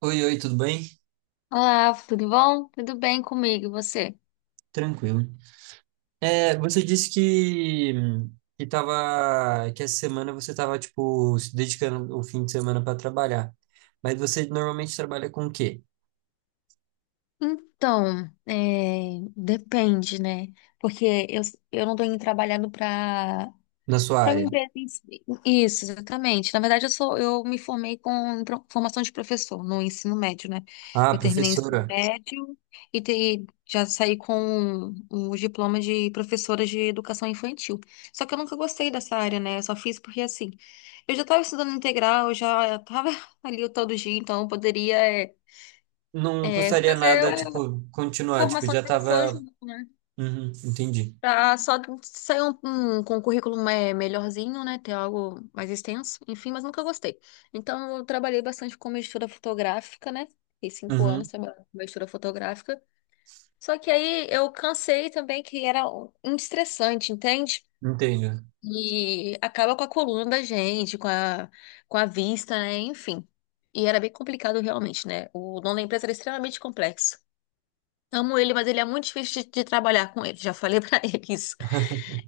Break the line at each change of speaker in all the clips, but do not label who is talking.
Oi, oi, tudo bem?
Olá, tudo bom? Tudo bem comigo, e você?
Tranquilo. É, você disse que essa semana você estava tipo, se dedicando o fim de semana para trabalhar. Mas você normalmente trabalha com o quê
Então, depende, né? Porque eu não tô indo trabalhando para
na sua
Para uma
área?
empresa em si. Isso, exatamente. Na verdade, eu me formei com formação de professor no ensino médio, né?
Ah,
Eu terminei o ensino
professora.
médio e já saí com o diploma de professora de educação infantil. Só que eu nunca gostei dessa área, né? Eu só fiz porque assim, eu já estava estudando integral, eu já estava ali todo dia, então eu poderia é,
Não custaria
fazer
nada,
uma
tipo, continuar, tipo,
formação
já
de professor
estava.
junto, né?
Uhum, entendi.
Pra só sair com um currículo melhorzinho, né? Ter algo mais extenso, enfim, mas nunca gostei. Então, eu trabalhei bastante com mistura fotográfica, né? Fiquei 5 anos
Uhum,
trabalhando com mistura fotográfica. Só que aí eu cansei também, que era um estressante, entende?
entendo.
E acaba com a coluna da gente, com a vista, né? Enfim. E era bem complicado realmente, né? O dono da empresa era extremamente complexo. Amo ele, mas ele é muito difícil de trabalhar com ele. Já falei pra ele isso.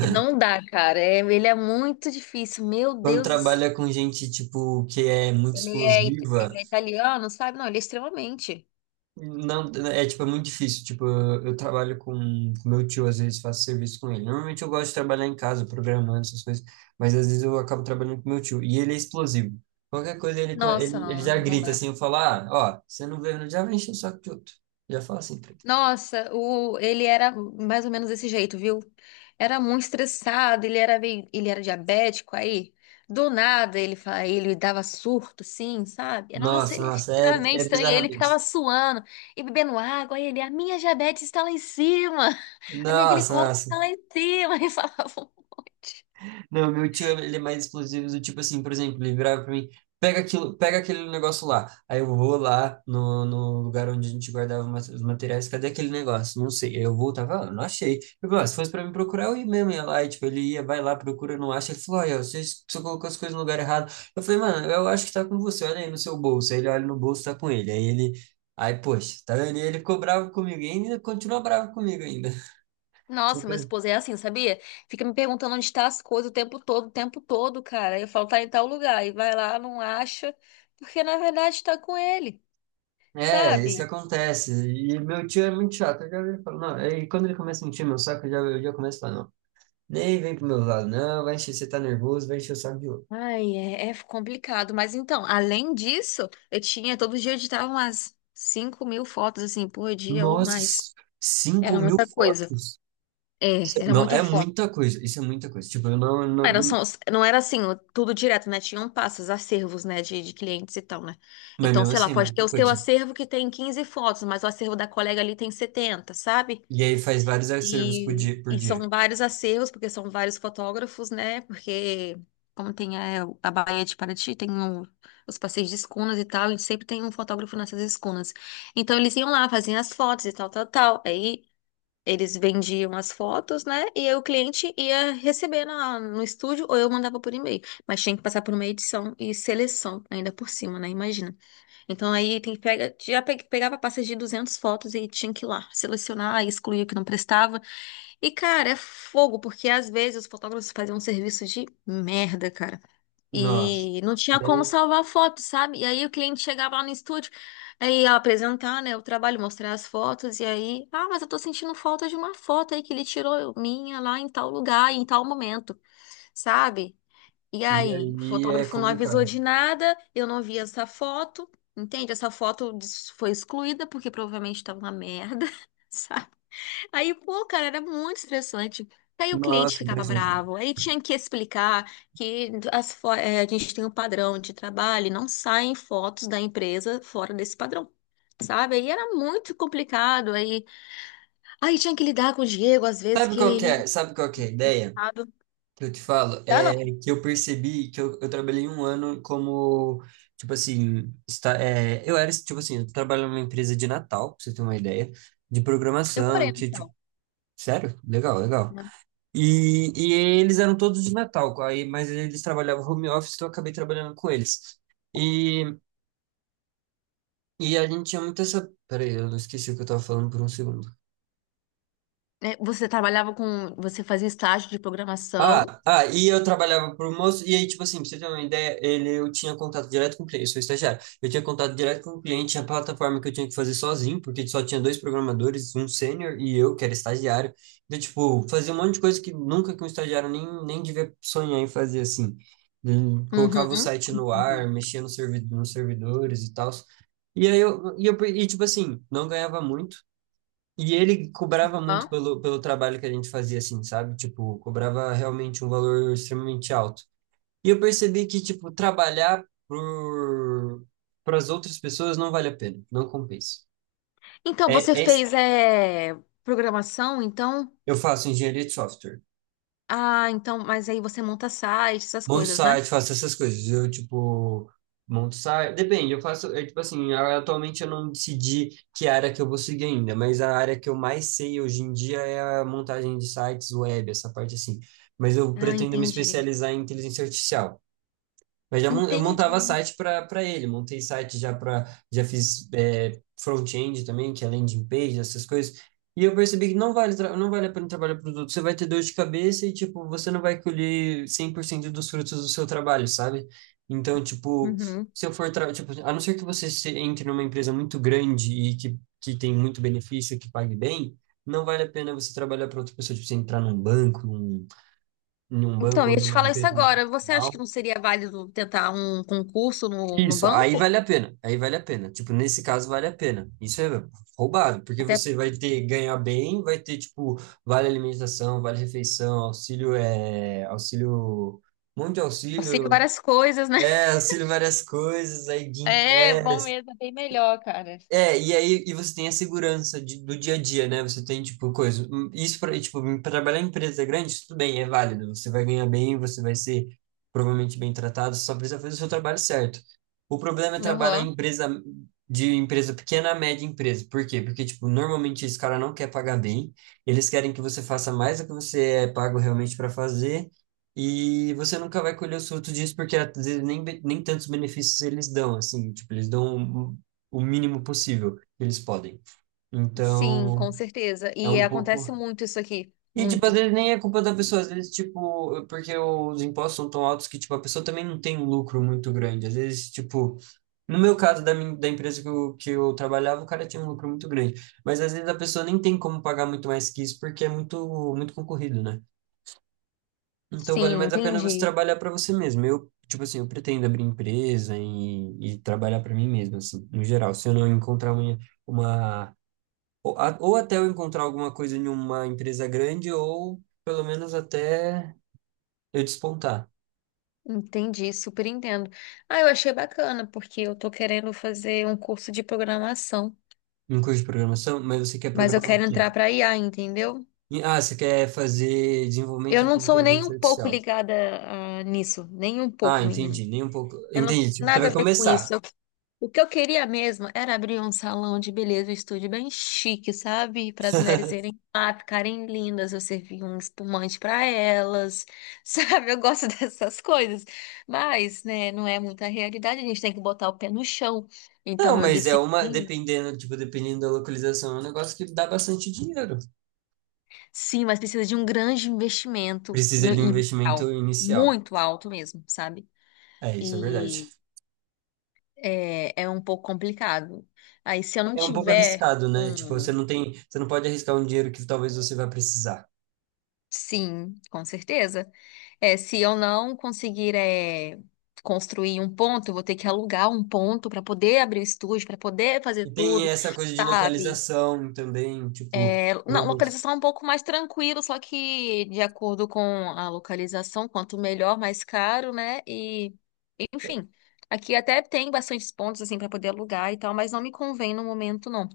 Que não dá, cara. É, ele é muito difícil. Meu
Quando
Deus do céu.
trabalha com gente, tipo, que é muito
Ele
explosiva.
é italiano, sabe? Não, ele é extremamente.
Não, é tipo, é muito difícil. Tipo, eu trabalho com meu tio, às vezes faço serviço com ele. Normalmente eu gosto de trabalhar em casa, programando essas coisas, mas às vezes eu acabo trabalhando com meu tio. E ele é explosivo. Qualquer coisa ele, co-
Nossa,
ele, ele
não,
já
não
grita
dá.
assim, eu falo, ah, ó, você não veio, já vai encher o saco de outro. Já fala assim pra ele.
Nossa, ele era mais ou menos desse jeito, viu? Era muito estressado, ele era diabético, aí do nada ele dava surto, assim, sabe? Nossa,
Nossa,
ele é
nossa, é,
extremamente
é
estranho, ele ficava
bizarramente.
suando e bebendo água, aí ele, a minha diabetes está lá em cima, a minha
Nossa,
glicose
nossa.
está lá em cima, ele falava um monte.
Não, meu tio, ele é mais explosivo do tipo assim, por exemplo, ele virava pra mim, pega aquilo, pega aquele negócio lá. Aí eu vou lá no lugar onde a gente guardava os materiais, cadê aquele negócio? Não sei. Aí eu voltava, ah, não achei. Eu falei, ah, se fosse pra mim procurar, eu ia mesmo, ia lá, e, tipo, ele ia, vai lá, procura, não acha. Ele falou, olha, você colocou as coisas no lugar errado. Eu falei, mano, eu acho que tá com você, olha aí no seu bolso. Aí ele olha no bolso, tá com ele. Aí, poxa, tá vendo? E ele ficou bravo comigo, e ainda continua bravo comigo ainda.
Nossa, meu esposo é assim, sabia? Fica me perguntando onde tá as coisas o tempo todo, cara. Eu falo, tá em tal lugar. E vai lá, não acha, porque na verdade tá com ele,
É, isso
sabe?
acontece. E meu tio é muito chato. Eu já vi, falo, não. E quando ele começa a encher meu saco, eu já começo a falar, não. Nem vem pro meu lado, não. Vai encher, você tá nervoso, vai encher o saco de outro.
Ai, é, é complicado. Mas então, além disso, eu tinha, todo dia eu editava umas 5.000 fotos, assim, por dia ou
Nossa,
mais.
5
Era
mil
muita coisa.
fotos?
É, era
Não,
muita
é
foto.
muita coisa. Isso é muita coisa. Tipo, eu não, não-
Era
não-
só- não era assim, tudo direto, né? Tinham passos, acervos, né, de clientes e tal, né?
Mas
Então,
mesmo
sei lá,
assim, é
pode ter
muita
o seu
coisa.
acervo que tem 15 fotos, mas o acervo da colega ali tem 70, sabe?
E aí faz vários acervos por dia, por
E
dia.
são vários acervos, porque são vários fotógrafos, né? Porque, como tem a Baía de Paraty, os passeios de escunas e tal, e sempre tem um fotógrafo nessas escunas. Então, eles iam lá, faziam as fotos e tal, tal, tal. Aí eles vendiam as fotos, né? E aí o cliente ia receber no estúdio ou eu mandava por e-mail. Mas tinha que passar por uma edição e seleção ainda por cima, né? Imagina. Então aí tem que pega, já pe- pegava pastas de 200 fotos e tinha que ir lá selecionar, excluir o que não prestava. E, cara, é fogo, porque às vezes os fotógrafos faziam um serviço de merda, cara.
Nossa.
E não tinha
E
como
aí,
salvar foto, sabe? E aí o cliente chegava lá no estúdio, aí ia apresentar, né, o trabalho, mostrar as fotos, e aí, ah, mas eu tô sentindo falta de uma foto aí que ele tirou minha lá em tal lugar, em tal momento, sabe? E
e
aí, o
aí é
fotógrafo não avisou
complicado.
de nada, eu não vi essa foto, entende? Foi excluída porque provavelmente tava uma merda. Aí, pô, cara, era muito estressante. Aí o cliente
Nossa,
ficava
imagina.
bravo, aí tinha que explicar que a gente tem um padrão de trabalho e não saem fotos da empresa fora desse padrão, sabe? Aí era muito complicado, aí tinha que lidar com o Diego, às vezes,
Sabe
que
qual que
ele era
é? Sabe qual que é a ideia?
errado.
Que eu te falo
Dá não,
é que eu percebi que eu trabalhei um ano como, tipo assim, está, é, eu era, tipo assim, eu trabalho numa empresa de Natal, pra você ter uma ideia, de programação,
demorei.
que, tipo, sério? Legal, legal. E eles eram todos de Natal, aí, mas eles trabalhavam home office, então eu acabei trabalhando com eles. E, e a gente tinha muito essa. Peraí, eu não esqueci o que eu tava falando por um segundo.
Né? Você trabalhava com, você fazia estágio de programação.
Ah, ah, e eu trabalhava pro moço, e aí, tipo assim, pra você ter uma ideia, eu tinha contato direto com o cliente, eu sou estagiário, eu tinha contato direto com o cliente, tinha plataforma que eu tinha que fazer sozinho, porque só tinha dois programadores, um sênior e eu, que era estagiário, então, tipo, fazia um monte de coisa que nunca que um estagiário nem devia sonhar em fazer, assim, colocava o
Uhum.
site no ar,
Entendi.
mexia no nos servidores e tal, e aí eu, e tipo assim, não ganhava muito, e ele cobrava muito
Hã?
pelo trabalho que a gente fazia, assim, sabe? Tipo, cobrava realmente um valor extremamente alto. E eu percebi que, tipo, trabalhar para as outras pessoas não vale a pena, não compensa.
Então,
É,
você
é,
fez programação, então...
eu faço engenharia de software.
Ah, então, mas aí você monta sites, essas
Monto
coisas,
site,
né?
faço essas coisas. Eu, tipo, monto site. Depende, eu faço. É, tipo assim, atualmente eu não decidi que área que eu vou seguir ainda, mas a área que eu mais sei hoje em dia é a montagem de sites web, essa parte assim. Mas eu
Ah,
pretendo me
entendi.
especializar em inteligência artificial. Mas eu
Entendi.
montava site para ele, montei site já para, já fiz front-end também, que é landing page, essas coisas. E eu percebi que não vale a pena trabalhar produto. Você vai ter dor de cabeça e, tipo, você não vai colher 100% dos frutos do seu trabalho, sabe? Então, tipo,
Uhum.
se eu for, tra- tipo, a não ser que você entre numa empresa muito grande e que tem muito benefício, que pague bem, não vale a pena você trabalhar para outra pessoa, tipo, você entrar num banco, num
Então,
banco
eu ia
ou
te
numa
falar isso
empresa
agora. Você acha
multinacional.
que não seria válido tentar um concurso no
Isso,
banco?
aí vale a pena, aí vale a pena. Tipo, nesse caso vale a pena. Isso é roubado, porque
Até
você vai ter ganhar bem, vai ter tipo vale alimentação, vale refeição, auxílio é auxílio, um monte de
auxílio
auxílio,
várias coisas, né?
é auxílio várias coisas, aí Guinpe
É, bom mesmo, é bem melhor, cara.
é, e aí e você tem a segurança do dia a dia, né? Você tem, tipo, coisa. Isso tipo, pra trabalhar em empresa grande, isso tudo bem, é válido. Você vai ganhar bem, você vai ser provavelmente bem tratado, você só precisa fazer o seu trabalho certo. O problema é trabalhar em
Uhum.
empresa de empresa pequena a média empresa. Por quê? Porque, tipo, normalmente esse cara não quer pagar bem, eles querem que você faça mais do que você é pago realmente para fazer. E você nunca vai colher os frutos disso, porque às vezes nem tantos benefícios eles dão, assim, tipo, eles dão o mínimo possível que eles podem.
Sim, com
Então,
certeza.
é
E
um pouco.
acontece muito isso aqui.
E, tipo, às
Muito.
vezes nem é culpa da pessoa, às vezes, tipo, porque os impostos são tão altos que, tipo, a pessoa também não tem um lucro muito grande. Às vezes, tipo, no meu caso, da empresa que eu trabalhava, o cara tinha um lucro muito grande. Mas às vezes a pessoa nem tem como pagar muito mais que isso porque é muito, muito concorrido, né? Então vale
Sim,
mais a pena você
entendi.
trabalhar para você mesmo. Eu, tipo assim, eu pretendo abrir empresa e trabalhar para mim mesmo, assim, no geral. Se eu não encontrar uma, uma ou até eu encontrar alguma coisa em uma empresa grande, ou pelo menos até eu despontar
Entendi, super entendo. Ah, eu achei bacana, porque eu tô querendo fazer um curso de programação,
em curso de programação. Mas você quer
mas eu
programar o
quero
quê?
entrar pra IA, entendeu?
Ah, você quer fazer
Eu
desenvolvimento de
não sou nem
inteligência
um pouco
artificial.
ligada, ah, nisso, nem um
Ah,
pouco, menino.
entendi, nem um pouco.
Eu não,
Entendi, tipo, você
nada
vai
a ver com
começar.
isso. Eu- o que eu queria mesmo era abrir um salão de beleza, um estúdio bem chique, sabe? Para as mulheres irem lá, ficarem lindas, eu servir um espumante para elas, sabe? Eu gosto dessas coisas. Mas, né, não é muita realidade, a gente tem que botar o pé no chão.
Não,
Então eu
mas
decidi,
dependendo, tipo, dependendo da localização, é um negócio que dá bastante dinheiro.
sim, mas precisa de um grande investimento
Precisa
no
de um investimento
inicial,
inicial.
muito alto mesmo, sabe?
É isso, é verdade.
E é, é um pouco complicado. Aí, se eu não
É um pouco
tiver
arriscado, né? Tipo,
um
você não pode arriscar um dinheiro que talvez você vá precisar.
sim, com certeza. É, se eu não conseguir construir um ponto, eu vou ter que alugar um ponto para poder abrir o estúdio, para poder fazer
E tem
tudo,
essa coisa de
sabe?
localização também, tipo,
É, não,
realmente.
localização é um pouco mais tranquilo, só que de acordo com a localização, quanto melhor, mais caro, né? E, enfim, aqui até tem bastantes pontos assim para poder alugar e tal, mas não me convém no momento, não.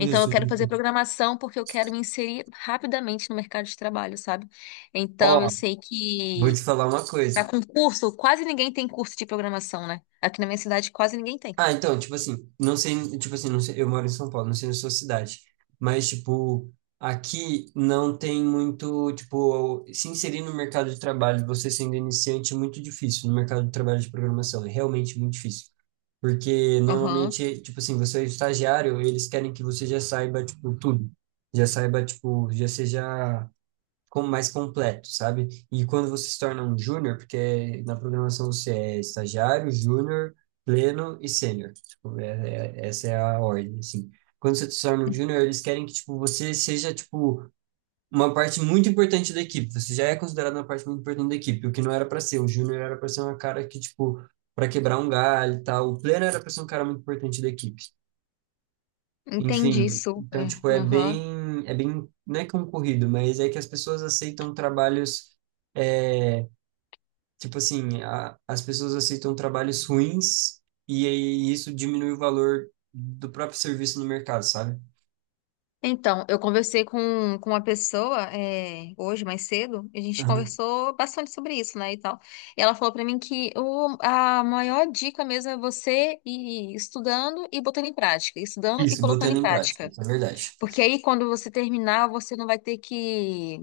Então, eu quero fazer
justo.
programação porque eu quero me inserir rapidamente no mercado de trabalho, sabe? Então, eu
Ó,
sei
vou te
que
falar uma
para
coisa.
concurso, quase ninguém tem curso de programação, né? Aqui na minha cidade, quase ninguém tem.
Ah, então, tipo assim, não sei, eu moro em São Paulo, não sei na sua cidade, mas, tipo, aqui não tem muito, tipo, se inserir no mercado de trabalho, você sendo iniciante, é muito difícil, no mercado de trabalho de programação, é realmente muito difícil. Porque
Aham.
normalmente, tipo assim, você é estagiário, eles querem que você já saiba, tipo, tudo. Já saiba, tipo, já seja como mais completo, sabe? E quando você se torna um júnior, porque na programação você é estagiário, júnior, pleno e sênior. Tipo, essa é a ordem, assim. Quando você se torna um júnior, eles querem que, tipo, você seja, tipo, uma parte muito importante da equipe. Você já é considerado uma parte muito importante da equipe, o que não era para ser. O júnior era para ser uma cara que, tipo, para quebrar um galho e tal. O pleno era para ser um cara muito importante da equipe.
Entendi,
Enfim, então,
super.
tipo, é
Aham.
bem, é bem, não é concorrido, mas é que as pessoas aceitam trabalhos, é, tipo assim, a- as pessoas aceitam trabalhos ruins e aí isso diminui o valor do próprio serviço no mercado, sabe?
Então, eu conversei com uma pessoa hoje, mais cedo, e a gente
Aham.
conversou bastante sobre isso, né, e tal. E ela falou pra mim que a maior dica mesmo é você ir estudando e botando em prática, estudando e
Isso,
colocando
botando
em
em prática,
prática.
isso é verdade.
Porque aí, quando você terminar, você não vai ter que.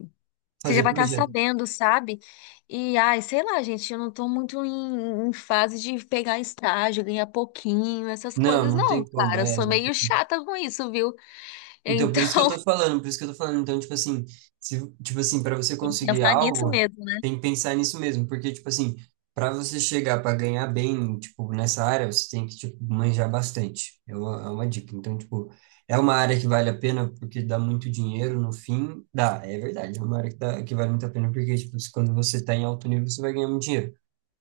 Você já
Fazer
vai estar
projeto.
sabendo, sabe? E, ai, sei lá, gente, eu não tô muito em fase de pegar estágio, ganhar pouquinho, essas
Não,
coisas,
não
não,
tem como,
cara. Eu
é
sou meio
exatamente.
chata com isso, viu?
Então, por isso que eu
Então,
tô falando, por isso que eu tô falando. Então, tipo assim, se, tipo assim, para você
tem que
conseguir
pensar nisso
algo,
mesmo, né?
tem que pensar nisso mesmo, porque, tipo assim, para você chegar para ganhar bem, tipo, nessa área, você tem que, tipo, manjar bastante. É uma dica. Então, tipo, é uma área que vale a pena porque dá muito dinheiro no fim. Dá, é verdade. É uma área que vale muito a pena porque, tipo, quando você tá em alto nível, você vai ganhar muito dinheiro.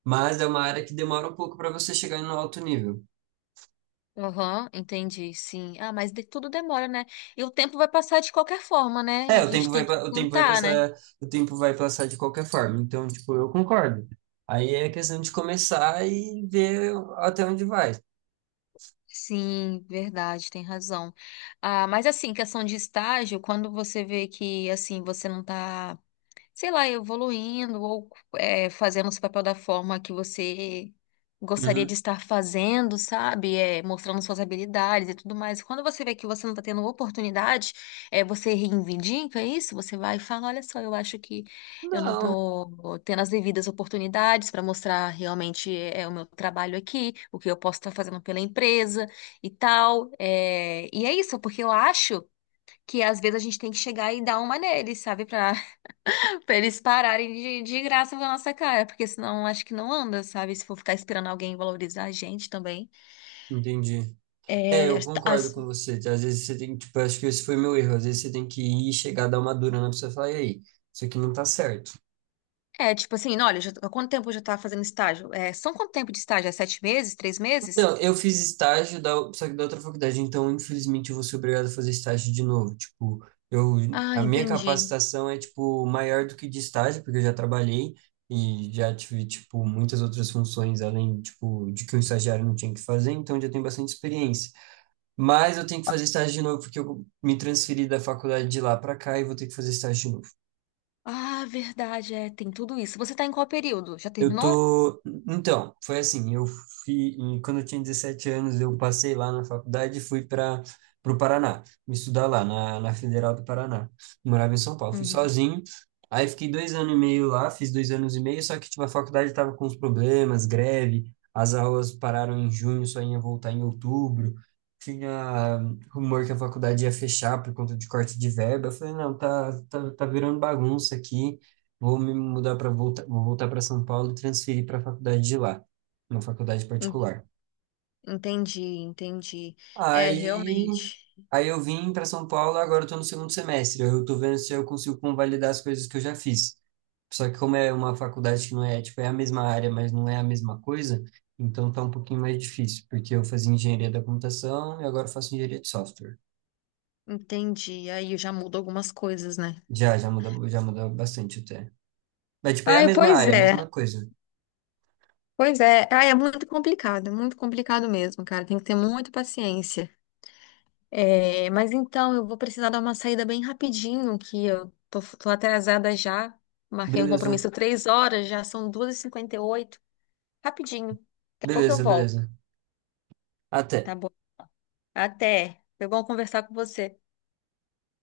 Mas é uma área que demora um pouco para você chegar no alto nível.
Aham, entendi, sim. Ah, mas tudo demora, né? E o tempo vai passar de qualquer forma, né?
É,
A gente tem que
o tempo vai
tentar, né?
passar, o tempo vai passar de qualquer forma. Então, tipo, eu concordo. Aí é questão de começar e ver até onde vai.
Sim, verdade, tem razão. Ah, mas assim, questão de estágio, quando você vê que assim, você não tá sei lá, evoluindo ou fazendo esse papel da forma que você gostaria de
Uhum.
estar fazendo, sabe? É, mostrando suas habilidades e tudo mais. Quando você vê que você não está tendo oportunidade, é, você reivindica isso, você vai e fala, olha só, eu acho que eu não
Não,
estou tendo as devidas oportunidades para mostrar realmente o meu trabalho aqui, o que eu posso estar fazendo pela empresa e tal. É, e é isso, porque eu acho que às vezes a gente tem que chegar e dar uma nele, sabe? Pra pra eles pararem de graça com a nossa cara, porque senão acho que não anda, sabe? Se for ficar esperando alguém valorizar a gente também.
entendi. É,
É,
eu concordo com você. Às vezes você tem que, tipo, acho que esse foi meu erro. Às vezes você tem que ir, chegar, dar uma dura na pessoa e falar, e aí, isso aqui não tá certo.
é tipo assim, olha, há quanto tempo eu já tava fazendo estágio? É, são quanto tempo de estágio? É 7 meses? 3 meses?
Não, eu fiz estágio só que da outra faculdade, então infelizmente eu vou ser obrigado a fazer estágio de novo. Tipo,
Ah,
a minha
entendi.
capacitação é tipo maior do que de estágio, porque eu já trabalhei e já tive tipo muitas outras funções além tipo de que um estagiário não tinha que fazer, então eu já tenho bastante experiência. Mas eu tenho que fazer estágio de novo porque eu me transferi da faculdade de lá para cá e vou ter que fazer estágio de novo.
Ah, verdade, é, tem tudo isso. Você tá em qual período? Já
Eu
terminou?
tô. Então, foi assim, Quando eu tinha 17 anos, eu passei lá na faculdade e fui para o Paraná, me estudar lá, na Federal do Paraná. Morava em São Paulo, fui
Uhum.
sozinho. Aí fiquei 2 anos e meio lá, fiz 2 anos e meio, só que tipo, a faculdade estava com uns problemas, greve, as aulas pararam em junho, só ia voltar em outubro. Tinha rumor que a faculdade ia fechar por conta de corte de verba. Eu falei, não, tá, virando bagunça aqui. Vou me mudar para voltar, vou voltar para São Paulo e transferir para a faculdade de lá, uma faculdade
En-
particular.
Entendi, entendi. É,
Aí,
realmente.
aí, eu vim para São Paulo, agora eu tô no segundo semestre. Eu tô vendo se eu consigo convalidar as coisas que eu já fiz. Só que como é uma faculdade que não é, tipo, é a mesma área, mas não é a mesma coisa, então tá um pouquinho mais difícil, porque eu fazia engenharia da computação e agora eu faço engenharia de software.
Entendi. Aí já muda algumas coisas, né?
Já, muda já muda bastante até. Mas, tipo, é a
Ai,
mesma
pois
área, a
é.
mesma coisa.
Pois é, ah, é muito complicado mesmo, cara. Tem que ter muita paciência. É, mas então eu vou precisar dar uma saída bem rapidinho, que eu tô atrasada já. Marquei um
Beleza,
compromisso 3 horas, já são 2:58. Rapidinho. Daqui a pouco eu
beleza,
volto,
beleza. Até.
tá bom? Até. Foi bom conversar com você.